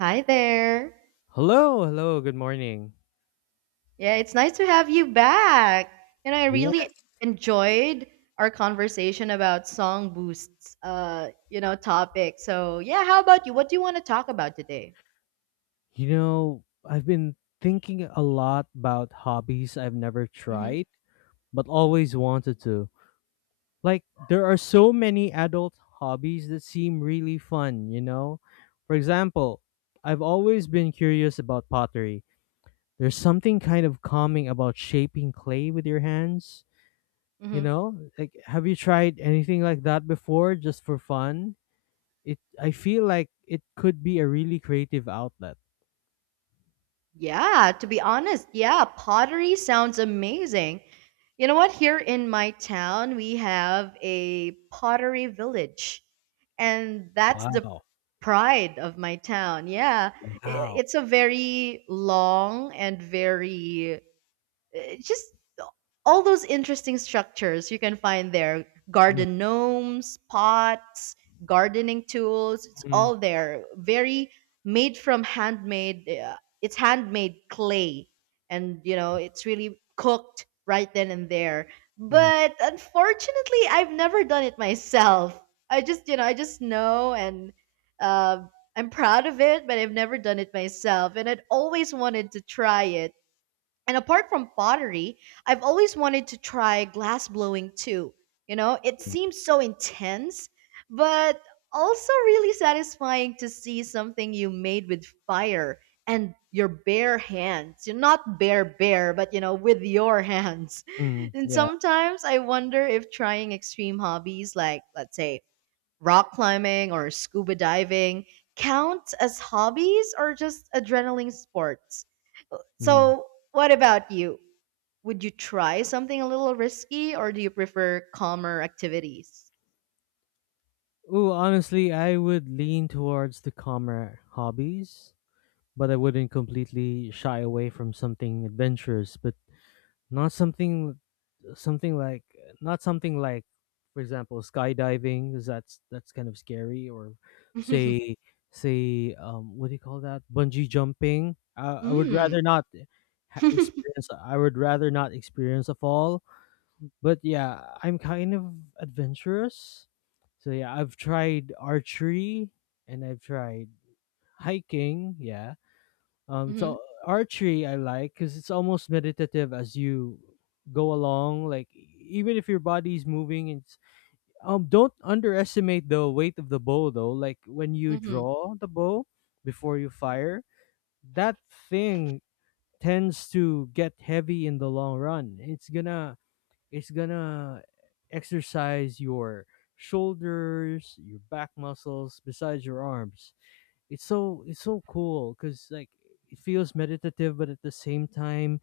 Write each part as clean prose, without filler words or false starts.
Hi there. Hello, hello, good morning. Yeah, it's nice to have you back. And I really Yes. enjoyed our conversation about song boosts, topic. So yeah, how about you? What do you want to talk about today? You know, I've been thinking a lot about hobbies I've never Mm-hmm. tried, but always wanted to. Like, there are so many adult hobbies that seem really fun, you know? For example, I've always been curious about pottery. There's something kind of calming about shaping clay with your hands, you Mm-hmm. know? Like, have you tried anything like that before just for fun? It I feel like it could be a really creative outlet. Yeah, to be honest, yeah, pottery sounds amazing. You know what? Here in my town, we have a pottery village, and that's the Wow. pride of my town. Wow. It's a very long and very just all those interesting structures you can find there, garden gnomes, pots, gardening tools, it's Mhm. all there, very made from handmade, it's handmade clay, and you know, it's really cooked right then and there. Mhm. But unfortunately, I've never done it myself. I just know, and uh, I'm proud of it, but I've never done it myself and I'd always wanted to try it. And apart from pottery, I've always wanted to try glass blowing too. You know, it seems so intense, but also really satisfying to see something you made with fire and your bare hands. You're not bare bare, but you know, with your hands. Mm. And Yeah. sometimes I wonder if trying extreme hobbies like, let's say, rock climbing or scuba diving count as hobbies or just adrenaline sports. Mhm. So, what about you? Would you try something a little risky or do you prefer calmer activities? Ooh, honestly, I would lean towards the calmer hobbies, but I wouldn't completely shy away from something adventurous, but not something, like, not something like, for example, skydiving, 'cause that's kind of scary, or say say, what do you call that? Bungee jumping. I would Mm. rather not experience a fall. But yeah, I'm kind of adventurous. So yeah, I've tried archery, and I've tried hiking. Yeah. Um, hmm so archery I like, because it's almost meditative as you go along. Like, even if your body's moving, it's— don't underestimate the weight of the bow though. Like, when you hmm draw the bow before you fire, that thing tends to get heavy in the long run. It's gonna exercise your shoulders, your back muscles, besides your arms. It's so cool, because, like, it feels meditative, but at the same time,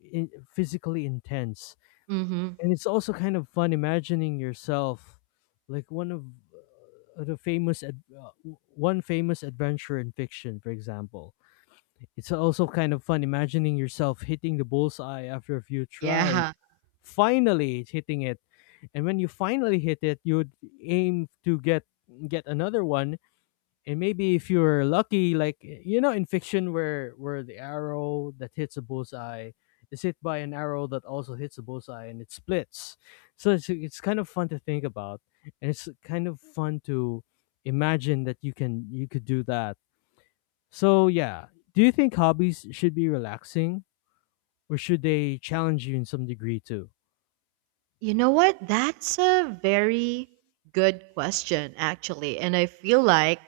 physically intense. hmm And it's also kind of fun imagining yourself like one of the one famous adventure in fiction, for example. It's also kind of fun imagining yourself hitting the bullseye after a few tries. Yeah. Finally, it's hitting it, and when you finally hit it, you would aim to get another one. And maybe if you're lucky, like, you know, in fiction, where the arrow that hits a bullseye is hit by an arrow that also hits a bullseye and it splits. So it's kind of fun to think about, and it's kind of fun to imagine that you could do that. So yeah, do you think hobbies should be relaxing, or should they challenge you in some degree too? You know what? That's a very good question, actually. And I feel like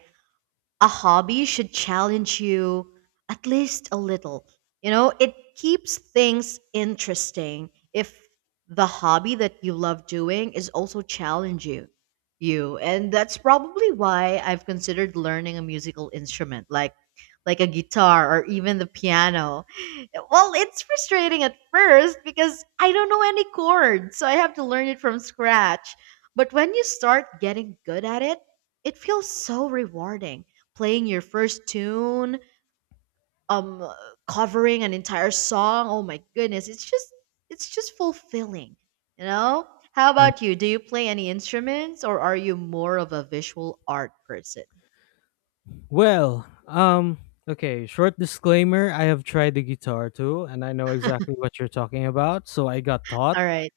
a hobby should challenge you at least a little. You know, it keeps things interesting if the hobby that you love doing is also challenge you. You, and that's probably why I've considered learning a musical instrument, like a guitar or even the piano. Well, it's frustrating at first because I don't know any chords, so I have to learn it from scratch. But when you start getting good at it, it feels so rewarding playing your first tune, um covering an entire song. Oh my goodness, it's just fulfilling, you know? How about you? Do you play any instruments or are you more of a visual art person? Well, okay, short disclaimer, I have tried the guitar too, and I know exactly what you're talking about. So I got taught. All right.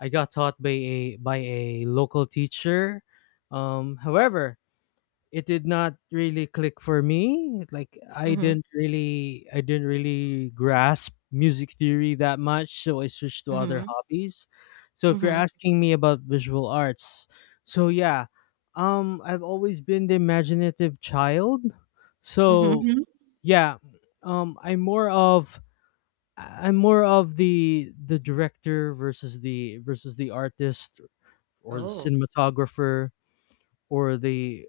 I got taught by a local teacher. However, it did not really click for me. Like, i Mhm. didn't really i didn't really grasp music theory that much, so I switched to other Mhm. hobbies. So if you're Mhm. asking me about visual arts, so yeah. I've always been the imaginative child, Mhm. so mhm. yeah. um i'm more of I'm more of the director, versus the artist, or the Oh. cinematographer, or the—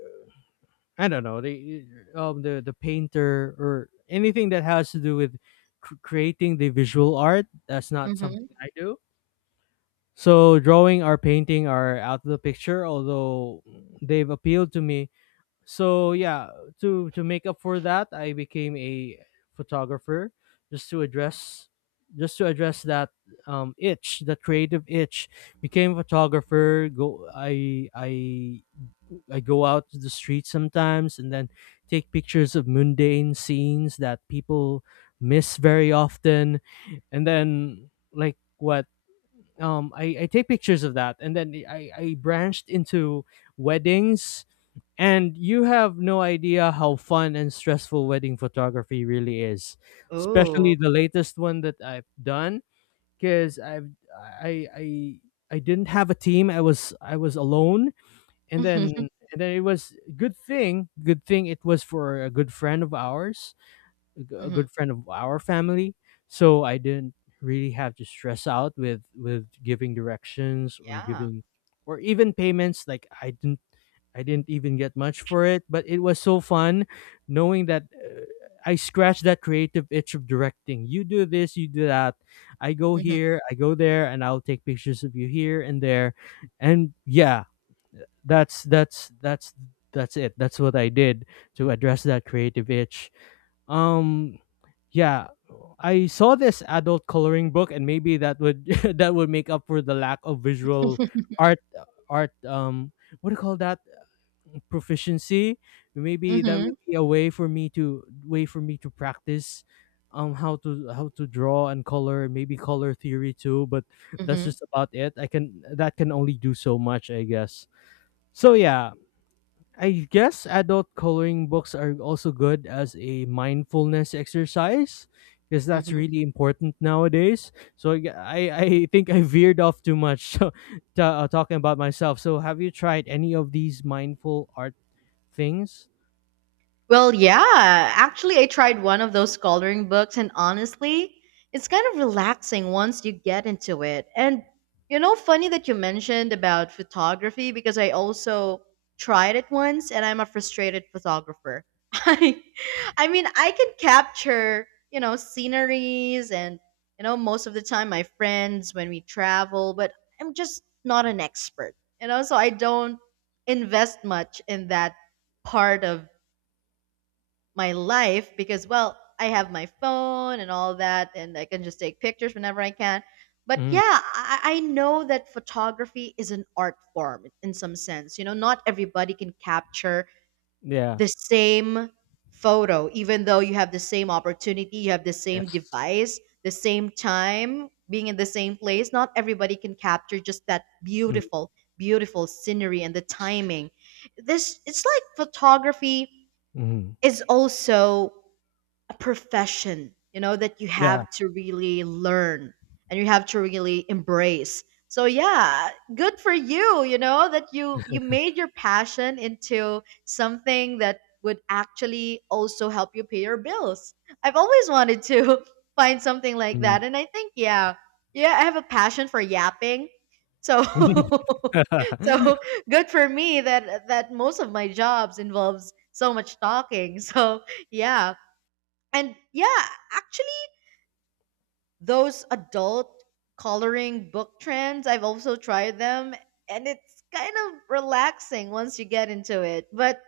I don't know, they— the painter, or anything that has to do with creating the visual art. That's not Mhm. something I do. So drawing or painting are out of the picture, although they've appealed to me. So yeah, to make up for that, I became a photographer, just to address— just to address that itch, that creative itch. Became a photographer. Go I go out to the street sometimes, and then take pictures of mundane scenes that people miss very often. And then, like, what I take pictures of that, and then I branched into weddings, and you have no idea how fun and stressful wedding photography really is. Oh. Especially the latest one that I've done, because I've I I I didn't have a team. I was alone, and then and then it was— good thing it was for a good friend of ours, a Mhm. good friend of our family. So I didn't really have to stress out with giving directions, or Yeah. giving— or even payments. Like, I didn't even get much for it, but it was so fun, knowing that, I scratched that creative itch of directing. You do this, you do that. I go Mhm. here, I go there, and I'll take pictures of you here and there. And yeah, that's that's that's that's it. That's what I did to address that creative itch. um yeah, I saw this adult coloring book, and maybe that would that would make up for the lack of visual art, art um what do you call that, proficiency. Maybe that Mhm. would be a way for me to— practice how to draw and color, maybe color theory too, but that's Mhm. just about it. I can That can only do so much, I guess. So yeah, I guess adult coloring books are also good as a mindfulness exercise, because that's Mhm. really important nowadays. I think I veered off too much so, to, talking about myself. So have you tried any of these mindful art things? Well, yeah. Actually, I tried one of those coloring books, and honestly, it's kind of relaxing once you get into it. And you know, funny that you mentioned about photography, because I also tried it once, and I'm a frustrated photographer. I, I mean, I can capture, you know, sceneries, and you know, most of the time my friends when we travel, but I'm just not an expert. You know, so I don't invest much in that part of my life, because well, I have my phone and all that and I can just take pictures whenever I can. But Mm, yeah, I know that photography is an art form in some sense, you know, not everybody can capture yeah. the same photo even though you have the same opportunity, you have the same Yes. device, the same time, being in the same place, not everybody can capture just that Mm, beautiful scenery and the timing. This It's like photography mm, is also a profession, you know, that you yeah. have to really learn and you have to really embrace. So yeah, good for you, you know, that you made your passion into something that would actually also help you pay your bills. I've always wanted to find something like that, Mm. and I think yeah, yeah, I have a passion for yapping. So so good for me that most of my jobs involves so much talking. So yeah, and yeah, actually, those adult coloring book trends, I've also tried them, and it's kind of relaxing once you get into it. But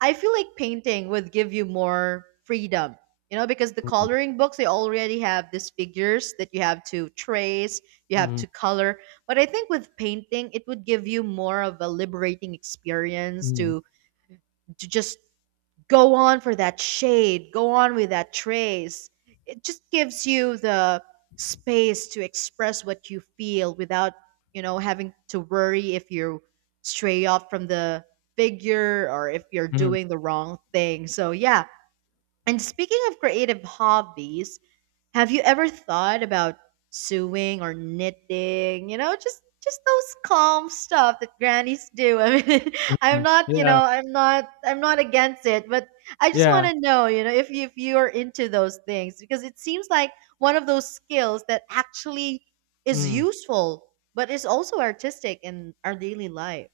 I feel like painting would give you more freedom, you know, because the Mm, coloring books, they already have these figures that you have to trace, you mm, have mm, to color. But I think with painting, it would give you more of a liberating experience mm, to just go on for that shade, go on with that trace. It just gives you the space to express what you feel without, you know, having to worry if you stray off from the figure or if you're mm, doing the wrong thing. So, yeah. And speaking of creative hobbies, have you ever thought about sewing or knitting? You know, just those calm stuff that grannies do. I mean, mm. I'm not, you know, Yeah. I'm not against it, but I just want Yeah. to know, you know, if you are into those things because it seems like one of those skills that actually is Mm. useful but is also artistic in our daily life.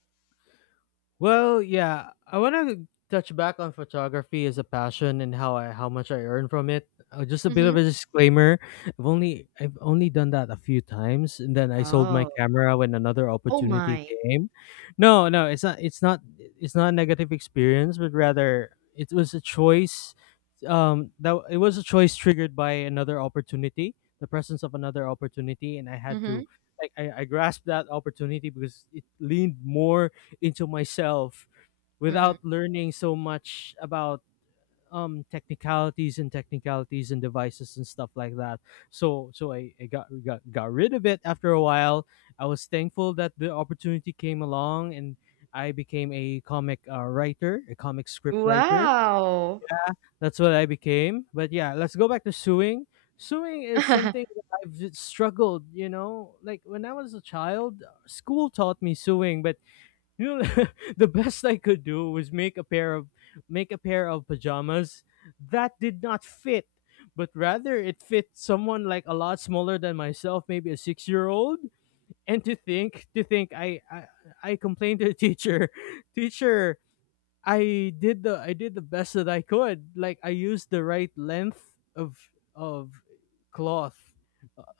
Well, yeah, I want to touch back on photography as a passion, and how much I earn from it. Just a bit of Mhm. a disclaimer: I've only done that a few times, and then I sold my Oh. camera when another Oh opportunity my. came. No, no, it's not. It's not. It's not a negative experience, but rather it was a choice— that it was a choice triggered by another opportunity, the presence of another opportunity, and I had to— Mhm. like, I grasped that opportunity because it leaned more into myself, Mhm. without learning so much about technicalities, and devices and stuff like that. So I got rid of it after a while. I was thankful that the opportunity came along, and I became a comic— writer— a comic script writer. Wow. That's what I became. But yeah, let's go back to suing. Suing is something that I've struggled, you know. Like, when I was a child, school taught me suing, but you know the best I could do was make a pair of pajamas that did not fit, but rather it fit someone like a lot smaller than myself, maybe a 6-year-old. And to think, to think, I complained to the teacher. Teacher, I did the best that I could. Like, I used the right length of of cloth.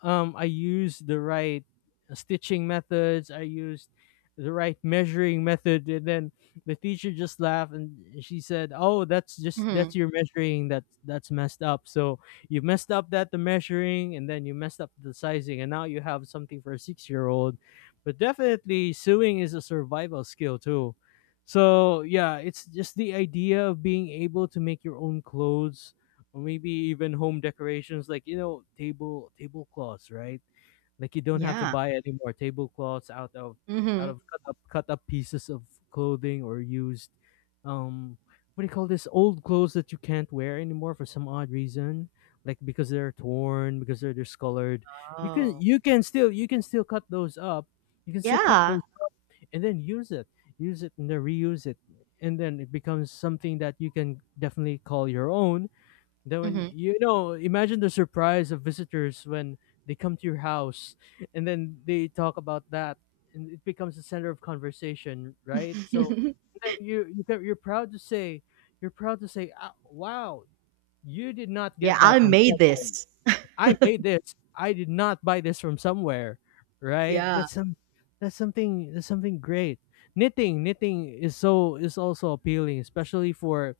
I used the right stitching methods. I used the right measuring method, and then the teacher just laughed and she said, "Oh, that's just— that's mhm. your measuring. That's messed up. So you messed up that the measuring, and then you messed up the sizing, and now you have something for a 6-year old. But definitely, sewing is a survival skill too." So yeah, it's just the idea of being able to make your own clothes, or maybe even home decorations, like, you know, tablecloths, right? Like, you don't have to Yeah. buy any more tablecloths out of— Mhm. Cut up pieces of clothing, or used— um what do you call this, old clothes that you can't wear anymore for some odd reason, like because they're torn, because they're discolored. you can Oh. you can still you can still cut those up. You can still cut Yeah. those, and then use it— and then reuse it, and then it becomes something that you can definitely call your own. Then, when— Mhm. you know, imagine the surprise of visitors when they come to your house, and then they talk about that, and it becomes the center of conversation, right? So then, you can— you're proud to say, "Ah, wow, you did not Yeah, get that I from made somewhere. this. I made this. I did not buy this from somewhere." Right? Yeah. That's something— that's something great. Knitting, knitting is also appealing, especially for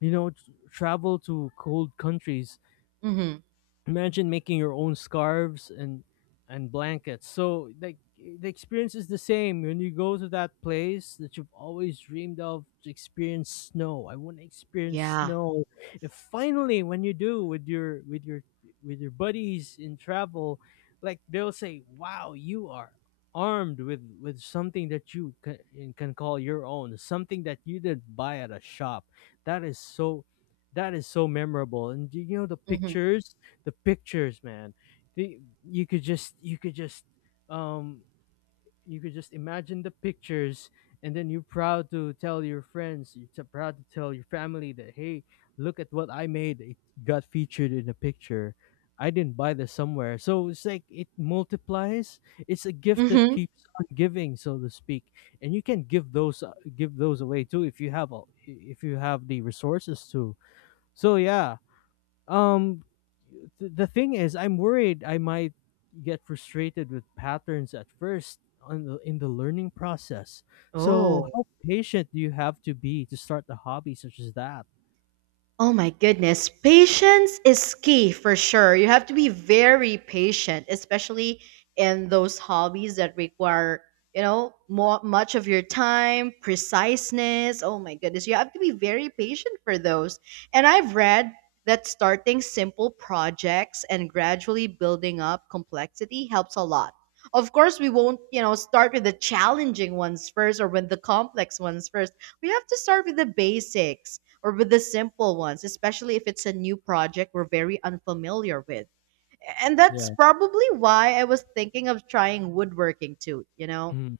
travel to cold countries. Mhm. Imagine making your own scarves and blankets. So like the experience is the same when you go to that place that you've always dreamed of, to experience snow. I want to experience Yeah. snow if finally when you do with your with your with your buddies in travel, like they'll say, "Wow, you are armed with something that can call your own, something that you didn't buy at a shop, that is so that is so memorable." And do you know the Mhm. pictures? The pictures, man, you could just um you could just imagine the pictures. And then you're proud to tell your friends, proud to tell your family that, "Hey, look at what I made. It got featured in a picture. I didn't buy this somewhere." So it's like it multiplies. It's a gift that Mhm. keeps on giving, so to speak. And you can give those away too if you have if you have the resources to. So yeah, um, the thing is, I'm worried I might get frustrated with patterns at first on in the learning process. So, Oh. how patient do you have to be to start a hobby such as that? Oh my goodness. Patience is key for sure. You have to be very patient, especially in those hobbies that require, you know, more much of your time, preciseness. Oh my goodness. You have to be very patient for those. And I've read that starting simple projects and gradually building up complexity helps a lot. Of course, we won't, you know, start with the challenging ones first or with the complex ones first. We have to start with the basics or with the simple ones, especially if it's a new project we're very unfamiliar with. And that's Yeah. probably why I was thinking of trying woodworking too, you know? Mm,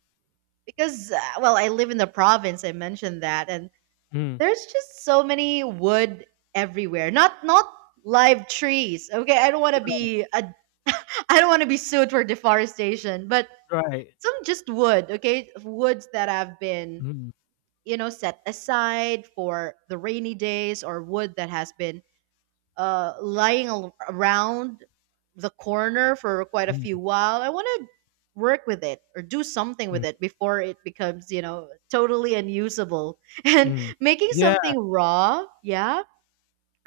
Because, well, I live in the province, I mentioned that, and mm, there's just so many wood everywhere. Not live trees. Okay, I don't want to be a I don't want to be sued for deforestation, but right. some just wood, okay? Woods that have been, Mm, you know, set aside for the rainy days, or wood that has been lying around the corner for quite a few mm, while. I want to work with it or do something mm, with it before it becomes, you know, totally unusable. And mm. making Yeah. something raw, yeah,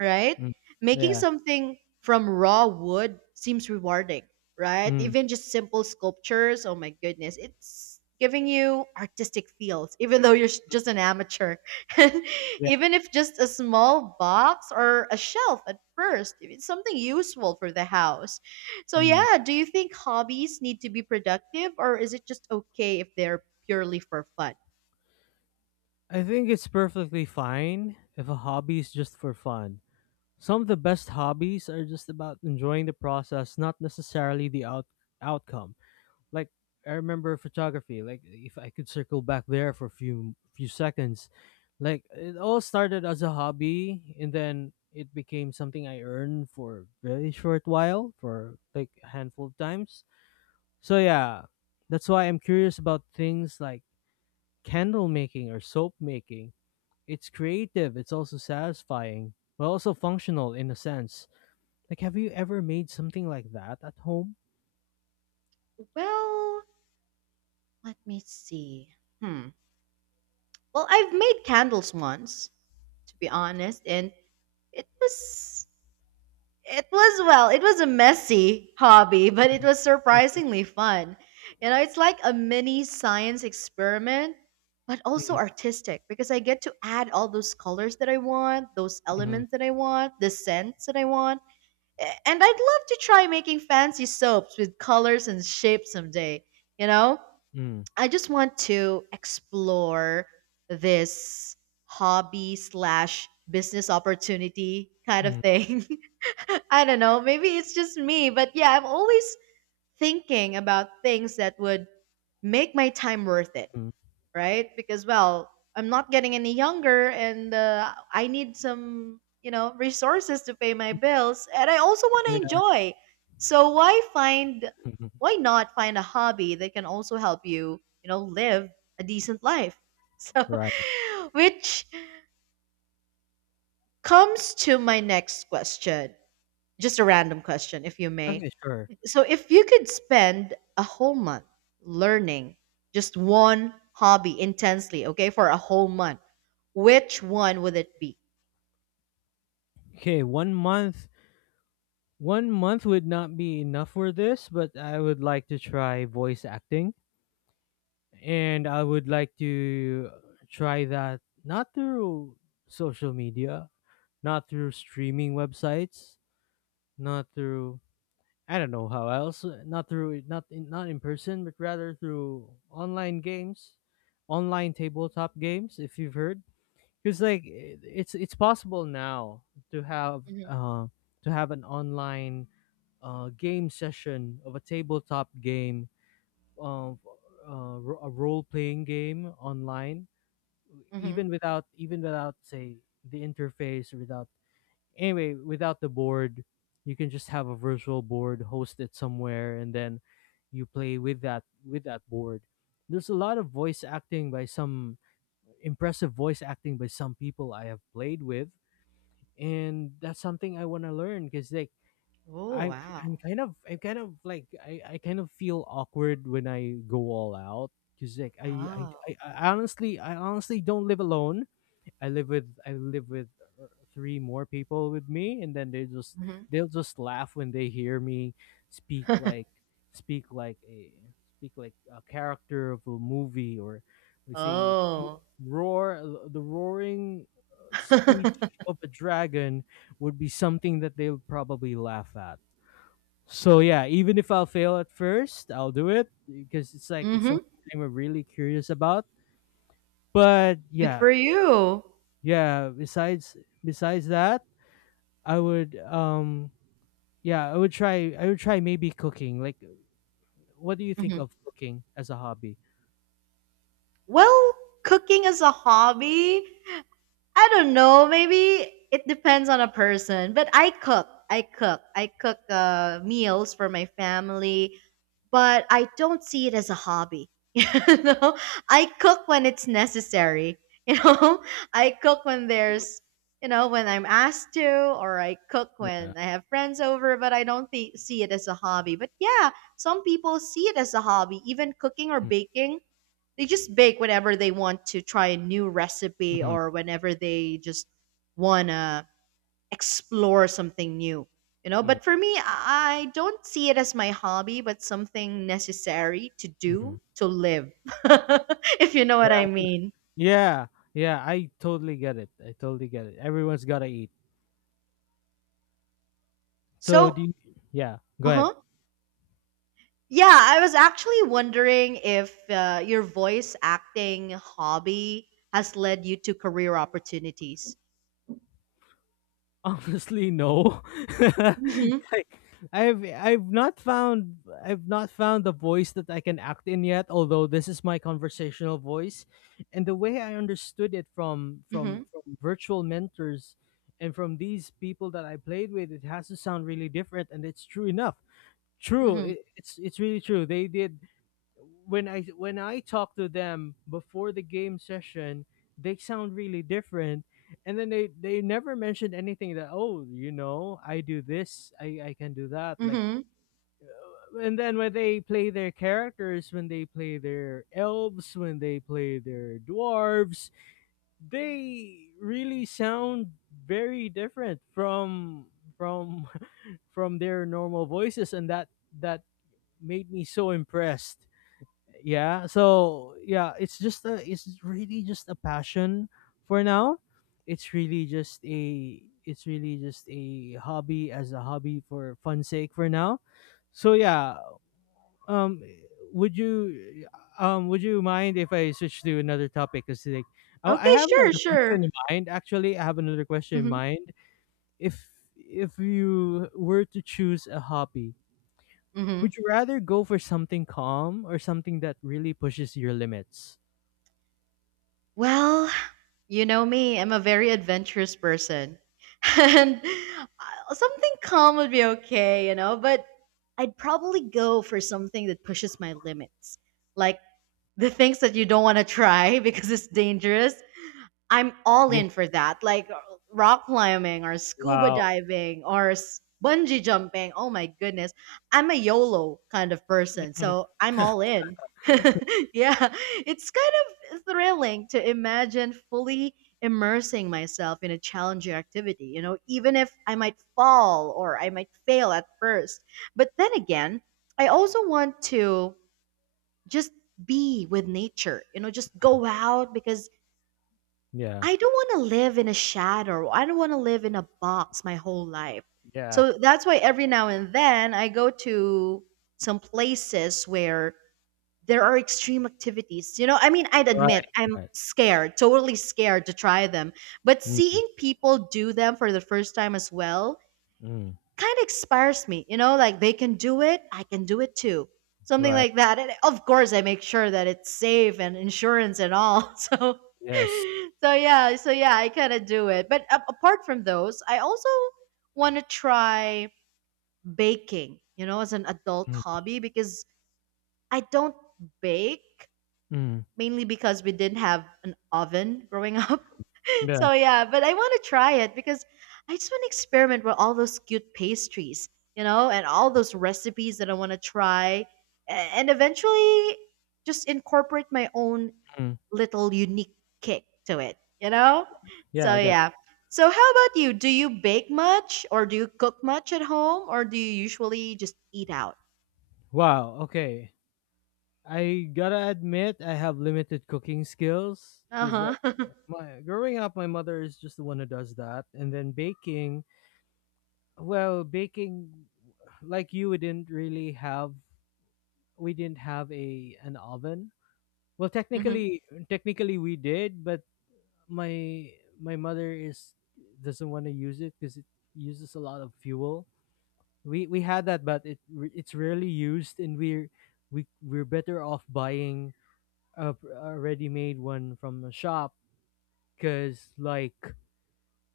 right? Mm, Making yeah. something from raw wood seems rewarding, right? Mm, Even just simple sculptures, oh my goodness, it's giving you artistic feels, even though you're just an amateur. And yeah. even if just a small box or a shelf at first, it's something useful for the house. So, Mm. yeah, do you think hobbies need to be productive or is it just okay if they're purely for fun? I think it's perfectly fine if a hobby is just for fun. Some of the best hobbies are just about enjoying the process, not necessarily the outcome. Like I remember photography. Like if I could circle back there for a few seconds, like it all started as a hobby and then it became something I earned for a very short while, for like a handful of times. So yeah, that's why I'm curious about things like candle making or soap making. It's creative, it's also satisfying, but also functional in a sense. Like have you ever made something like that at home? Well, let me see. Hmm. Well, I've made candles once, to be honest, and it was it was well, it was a messy hobby, but it Mm, was mm, surprisingly fun. You know, it's like a mini science experiment, but also mm, artistic because I get to add all those colors that I want, those mm, elements that I want, the scents that I want. And I'd love to try making fancy soaps with colors and shapes someday, you know? mm, I just want to explore this hobby slash business opportunity kind of mm, thing. I don't know. Maybe it's just me, but yeah, I'm always thinking about things that would make my time worth it, mm. right? Because well, I'm not getting any younger, and I need some, you know, resources to pay my bills, and I also want to Yeah. enjoy. So why find why not find a hobby that can also help you, you know, live a decent life? So, Right. which comes to my next question, just a random question, if you may. Okay, sure. So if you could spend a whole month learning just one hobby intensely, okay, for a whole month, which one would it be? Okay, one month would not be enough for this, but I would like to try voice acting, and I would like to try that not through social media, not through streaming websites, not through, I don't know how else, not not in person, but rather through online games, online tabletop games, if you've heard. Because like it's possible now to have Hmm uh, to have an online game session of a tabletop game of a role playing game online, hmm even without, say, the interface, without, anyway, without the board. You can just have a virtual board, host it somewhere, and then you play with that board. There's a lot of voice acting by some impressive voice acting by some people I have played with. And that's something I want to learn because like Oh I, wow! I'm kind of like, I kind of feel awkward when I go all out because like Oh. I honestly, don't live alone. I live with, uh, three more people with me, and then they just, hmm they'll just laugh when they hear me speak like speak like a speak like a character of a movie, or, we say, Oh. roar, the roaring speech of a dragon would be something that they'll probably laugh at. So yeah, even if I'll fail at first, I'll do it because it's like it's hmm something I'm really curious about. But Good for yeah, you. yeah, besides that, I would, yeah I would try, maybe cooking. Like what do you think Hmm of cooking as a hobby? Well, cooking as a hobby, I don't know. Maybe it depends on a person, but I cook. I cook meals for my family. But I don't see it as a hobby. You know, I cook when it's necessary. You know, I cook when Mm. there's, you know, when I'm asked to, or I cook Yeah. when I have friends over, but I don't see it as a hobby. But yeah, some people see it as a hobby, even cooking or baking. They just bake whenever they want to try a new recipe Mm-hmm. or whenever they just want to explore something new, you know, but for me, I don't see it as my hobby but something necessary to Mm-hmm. do to live. If you know what Yeah, I mean. yeah, yeah, I totally get it. Everyone's gotta eat. So So do yeah, go ahead. uh-huh yeah, I was actually wondering if your voice acting hobby has led you to career opportunities. Honestly, no. Mm-hmm Like I've, I've not found the voice that I can act in yet, although this is my conversational voice. And the way I understood it from mm-hmm from virtual mentors and from these people that I played with, it has to sound really different, and it's true enough. True, mm-hmm it's really true. They did, when I, talk to them before the game session, they sound really different. And then they, never mentioned anything that, oh, you know, I do this, I can do that, like. mm-hmm And then when they play their characters, when they play their elves, when they play their dwarves, they really sound very different from from their normal voices. And that, that made me so impressed. Yeah, so yeah, it's just a it's really just a passion for now. It's really just a it's really just a hobby, as a hobby, for fun sake for now. So yeah, um would you, would you mind if I switch to another topic, because like, oh, I Okay, have sure, another sure. question in mind. Actually I have another question in mm-hmm mind If, you were to choose a hobby, mm-hmm would you rather go for something calm or something that really pushes your limits? Well, you know me, I'm a very adventurous person. And something calm would be okay, you know, but I'd probably go for something that pushes my limits. Like the things that you don't want to try because it's dangerous, I'm all Yeah, in for that. Like rock climbing or scuba wow. diving or bungee jumping. Oh my goodness. I'm a YOLO kind of person. So I'm all in. Yeah. It's kind of thrilling to imagine fully immersing myself in a challenging activity, you know, even if I might fall or I might fail at first. But then again, I also want to just be with nature, you know, just Mm, go out because yeah, I don't want to live in a shadow. I don't want to live in a box my whole life. yeah, So that's why every now and then I go to some places where there are extreme activities. You know, I mean, I'd right, admit I'm right. scared, totally scared to try them, but Mm, seeing people do them for the first time as well mm, kind of inspires me, you know, like they can do it, I can do it too. Something right. like that. And of course, I make sure that it's safe and insurance and all. So, Yes. so yeah, I kind of do it. But apart from those, I also want to try baking, you know, as an adult Mm, hobby because I don't bake mm, mainly because we didn't have an oven growing up. yeah, So yeah, but I want to try it because I just want to experiment with all those cute pastries, you know, and all those recipes that I want to try, and eventually just incorporate my own mm, little unique kick to it, you know? yeah, So I get. yeah. So how about you? Do you bake much or do you cook much at home or do you usually just eat out? Wow, okay. I gotta admit, I have limited cooking skills because, like, Uh-huh. my growing up, my mother is just the one who does that, and then baking. Well, baking, like you, we didn't really have, we didn't have a an oven. Well, Mhm. technically, we did, but my my mother is doesn't want to use it because it uses a lot of fuel. We had that, but it's rarely used, and we're better off buying a, pr- ready made one from a shop, because like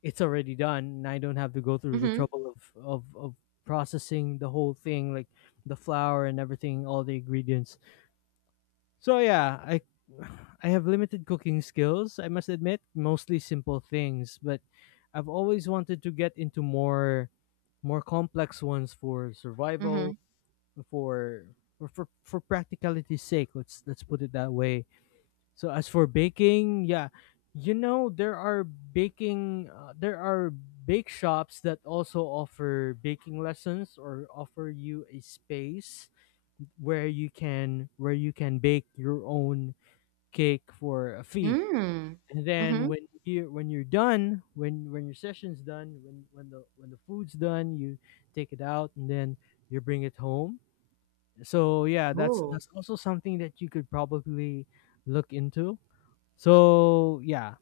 it's already done, and I don't have to go through the Mhm. trouble of processing the whole thing, like the flour and everything, all the ingredients. So yeah, I I have limited cooking skills, I must admit, mostly simple things, but I've always wanted to get into more complex ones for survival, Mhm. for for practicality's sake, let's put it that way. So as for baking, yeah, you know there are bake shops that also offer baking lessons, or offer you a space where you can bake your own cake for a fee. Mm. And then Mhm. when you're done, when your session's done, when the food's done, you take it out and then you bring it home. So yeah, that's, Ooh. Also something that you could probably look into. So yeah,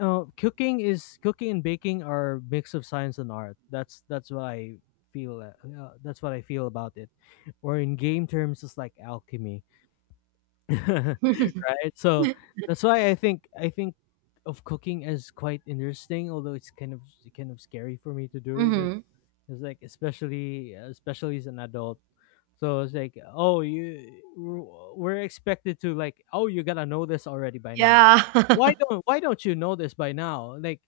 cooking and baking are mix of science and art. That's, what I feel. That's what I feel about it. Or in game terms, it's like alchemy, right? So that's why I think of cooking as quite interesting, although it's kind of scary for me to do because Mhm. it's like, especially, especially as an adult. So it's like, oh, you we we're expected to like, oh, you gotta know this already by now. Yeah. Why don't you know this by now? Like,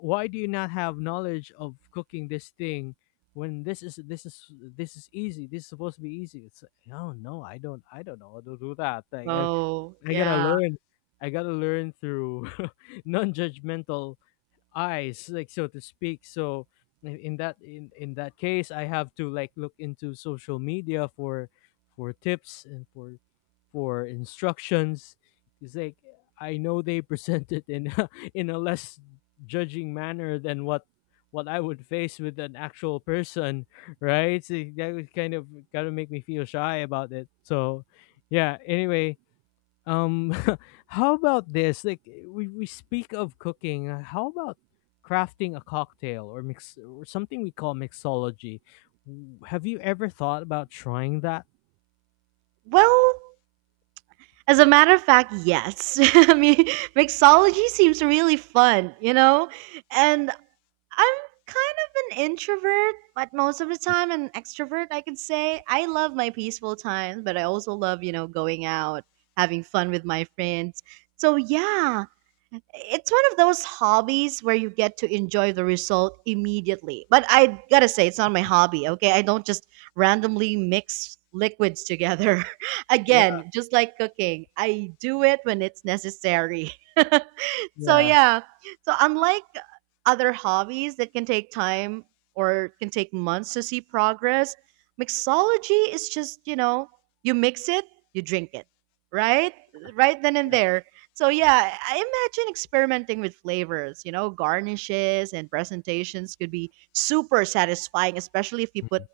why do you not have knowledge of cooking this thing, when this is easy, this is supposed to be easy? It's like, no, I don't, know how to do that. Like Oh, I gotta yeah. learn, through non-judgmental eyes, like, so to speak. So in that, in that case, I have to like look into social media for tips and for instructions. It's like, I know they present it in a, in a less judging manner than what I would face with an actual person, right? So that would kind of make me feel shy about it. So yeah, anyway, um, how about this? Like, we speak of cooking. How about crafting a cocktail or mix, or something we call mixology? Have you ever thought about trying that? Well, as a matter of fact, yes. I mean, mixology seems really fun, you know? And I'm kind of an introvert, but most of the time an extrovert, I could say. I love my peaceful times, but I also love, you know, going out, having fun with my friends. So, yeah, it's one of those hobbies where you get to enjoy the result immediately. But I gotta say, it's not my hobby, okay? I don't just randomly mix liquids together. Yeah, Again, just like cooking, I do it when it's necessary. So, yeah, yeah. So, unlike other hobbies that can take time or can take months to see progress, mixology is just, you know, you mix it, you drink it, right? Right then and yeah. there. So yeah, I imagine experimenting with flavors, you know, garnishes and presentations could be super satisfying, especially if you put Mm.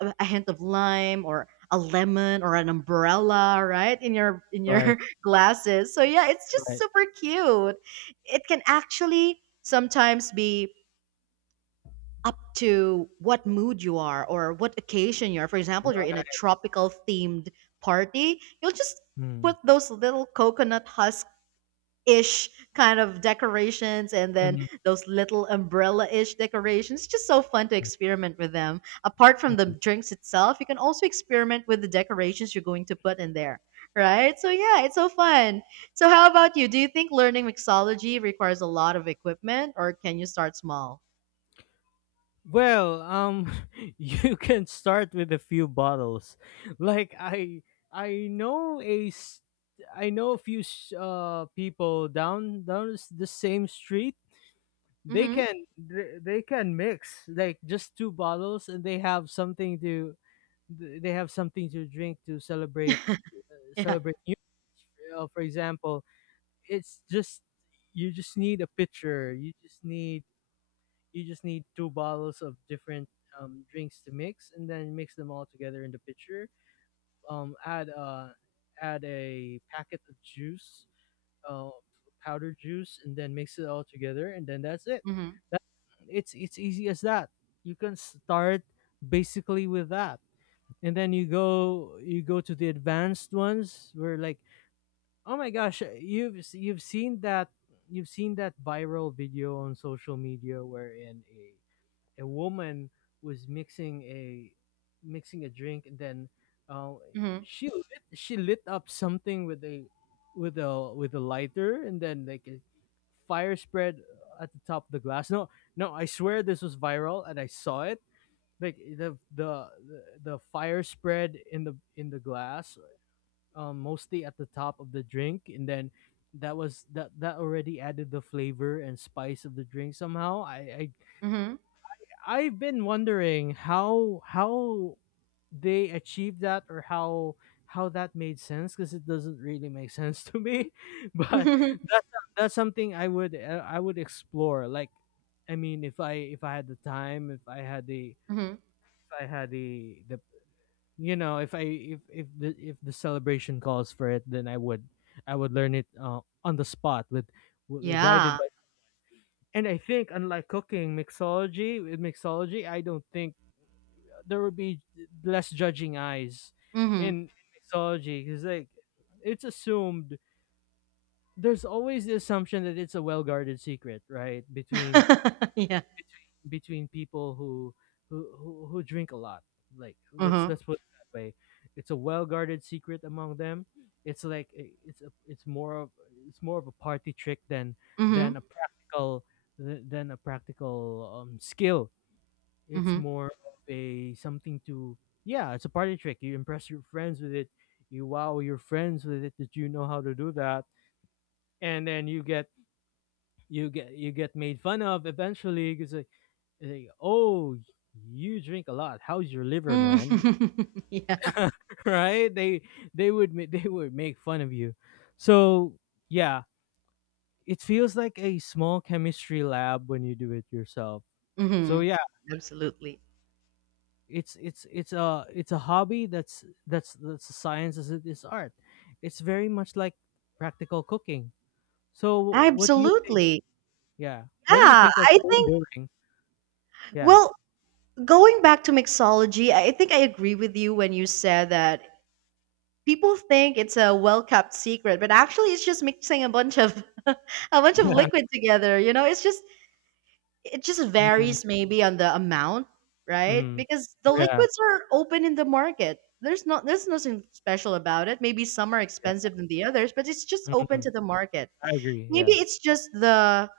a hint of lime or a lemon or an umbrella, right, in Right, your glasses. So yeah, it's just right, super cute. It can actually sometimes be up to what mood you are or what occasion you are. For example, you're in a right. tropical themed party, you'll just Mm, put those little coconut husk ish kind of decorations and then mm, those little umbrella ish decorations. Just so fun to mm, experiment with them. Apart from the mm. drinks itself, you can also experiment with the decorations you're going to put in there. Right? So yeah, it's so fun. So how about you? Do you think learning mixology requires a lot of equipment or can you start small? Well, you can start with a few bottles. Like I know a, s- I know people down the same street. They Mhm. can, they can mix like just two bottles, and they have something they have something to drink, to celebrate, Yeah. celebrate for example. It's just, you just need a pitcher. You just need Two bottles of different drinks to mix, and then mix them all together in the pitcher, add add a packet of juice, uh, powdered juice, and then mix it all together, and then that's it. Mhm. that, it's easy as that. You can start basically with that, and then you go to the advanced ones, where like, oh my gosh, you've seen that, you've seen that viral video on social media, wherein a, woman was mixing a drink, and then, uh, Mhm. She lit up something with a with a with a lighter, and then, like, a fire spread at the top of the glass. No, no I swear this was viral and I saw it. Like the fire spread in the glass, mostly at the top of the drink. And then that was, that already added the flavor and spice of the drink somehow. Mhm. I've been wondering how they achieved that, or how that made sense, because it doesn't really make sense to me. But Mhm. that's, something I would, I would explore. Like, I mean, if I had the time, if I had the if I had the you know, if the, celebration calls for it, then I would learn it on the spot with, guided Yeah. by. And I think, unlike cooking, mixology, I don't think there would be less judging eyes Mhm. in mixology, because like, it's assumed, there's always the assumption that it's a well-guarded secret, right, between Yeah. People who who drink a lot, like, Mhm. let's put it that way. It's a well-guarded secret among them. It's like, it's more of, a party trick than, Mhm. than a practical than a practical skill. It's Mhm. more of a, something to, yeah, it's a party trick. You impress your friends with it. You wow your friends with it, that you know how to do that. And then you get, you get made fun of eventually, because like, oh, you drink a lot. How's your liver, Mm, man? yeah. Right? They, they would make fun of you. So yeah, it feels like a small chemistry lab when you do it yourself. So Mhm. yeah. Absolutely. It's a hobby that's, that's a science as it is art. It's very much like practical cooking. So what do you think, Absolutely. yeah, what do you Yeah, think of I home think, brewing? Yeah. well, going back to mixology, I think I agree with you when you said that people think it's a well-kept secret, but actually it's just mixing a bunch of a bunch of liquid together, you know? It's just it just Mm, varies maybe on the amount, right? mm, Because the yeah, liquids are open in the market. There's nothing special about it. Maybe some are yeah. expensive than the others, but it's just open Mm, to the market. I agree, Maybe yeah. it's just the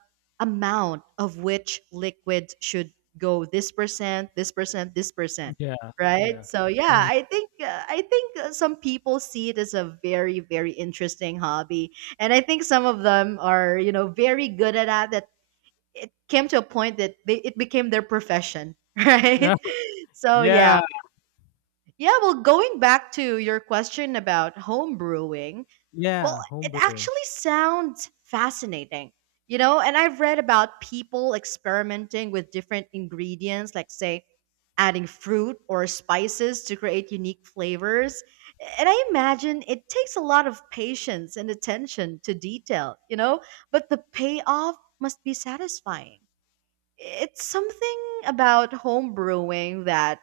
amount of which liquids should go this percent, this percent, this percent, Yeah, right? yeah. So yeah, Mm. I think some people see it as a very interesting hobby, and I think some of them are you know very good at that. That it came to a point that they, it became their profession, right? So yeah, Yeah. yeah. Well, going back to your question about home brewing, well, Yeah, home it brewing. actually sounds fascinating, you know, and I've read about people experimenting with different ingredients, like, say, adding fruit or spices to create unique flavors. And I imagine it takes a lot of patience and attention to detail, you know, but the payoff must be satisfying. It's something about home brewing that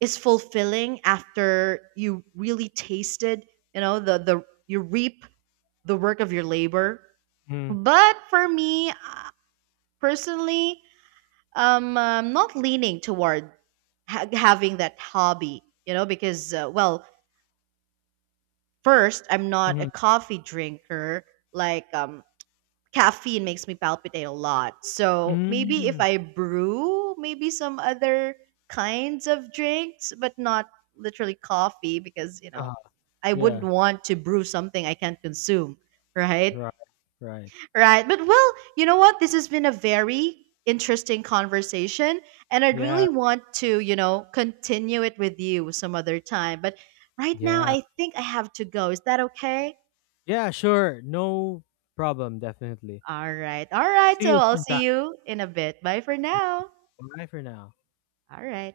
is fulfilling after you really tasted, you know, the you reap the work of your labor. Mm, But for me, personally, I'm not leaning toward having that hobby, you know, because, well, first, I'm not a mm, coffee drinker. Like, caffeine makes me palpitate a lot. So maybe if mm. I brew, maybe some other kinds of drinks, but not literally coffee, because, you Uh, know, I wouldn't yeah, want to brew something I can't consume, right? right, right, Right. But well, you know what? This has been a very interesting conversation. And I yeah, really want to, you know, continue it with you some other time. But right now, yeah. I think I have to go. Is that okay? Yeah, sure, no problem, definitely. All right. All right. See So you I'll sometime. see you in a bit. Bye for now. Bye for now. All right.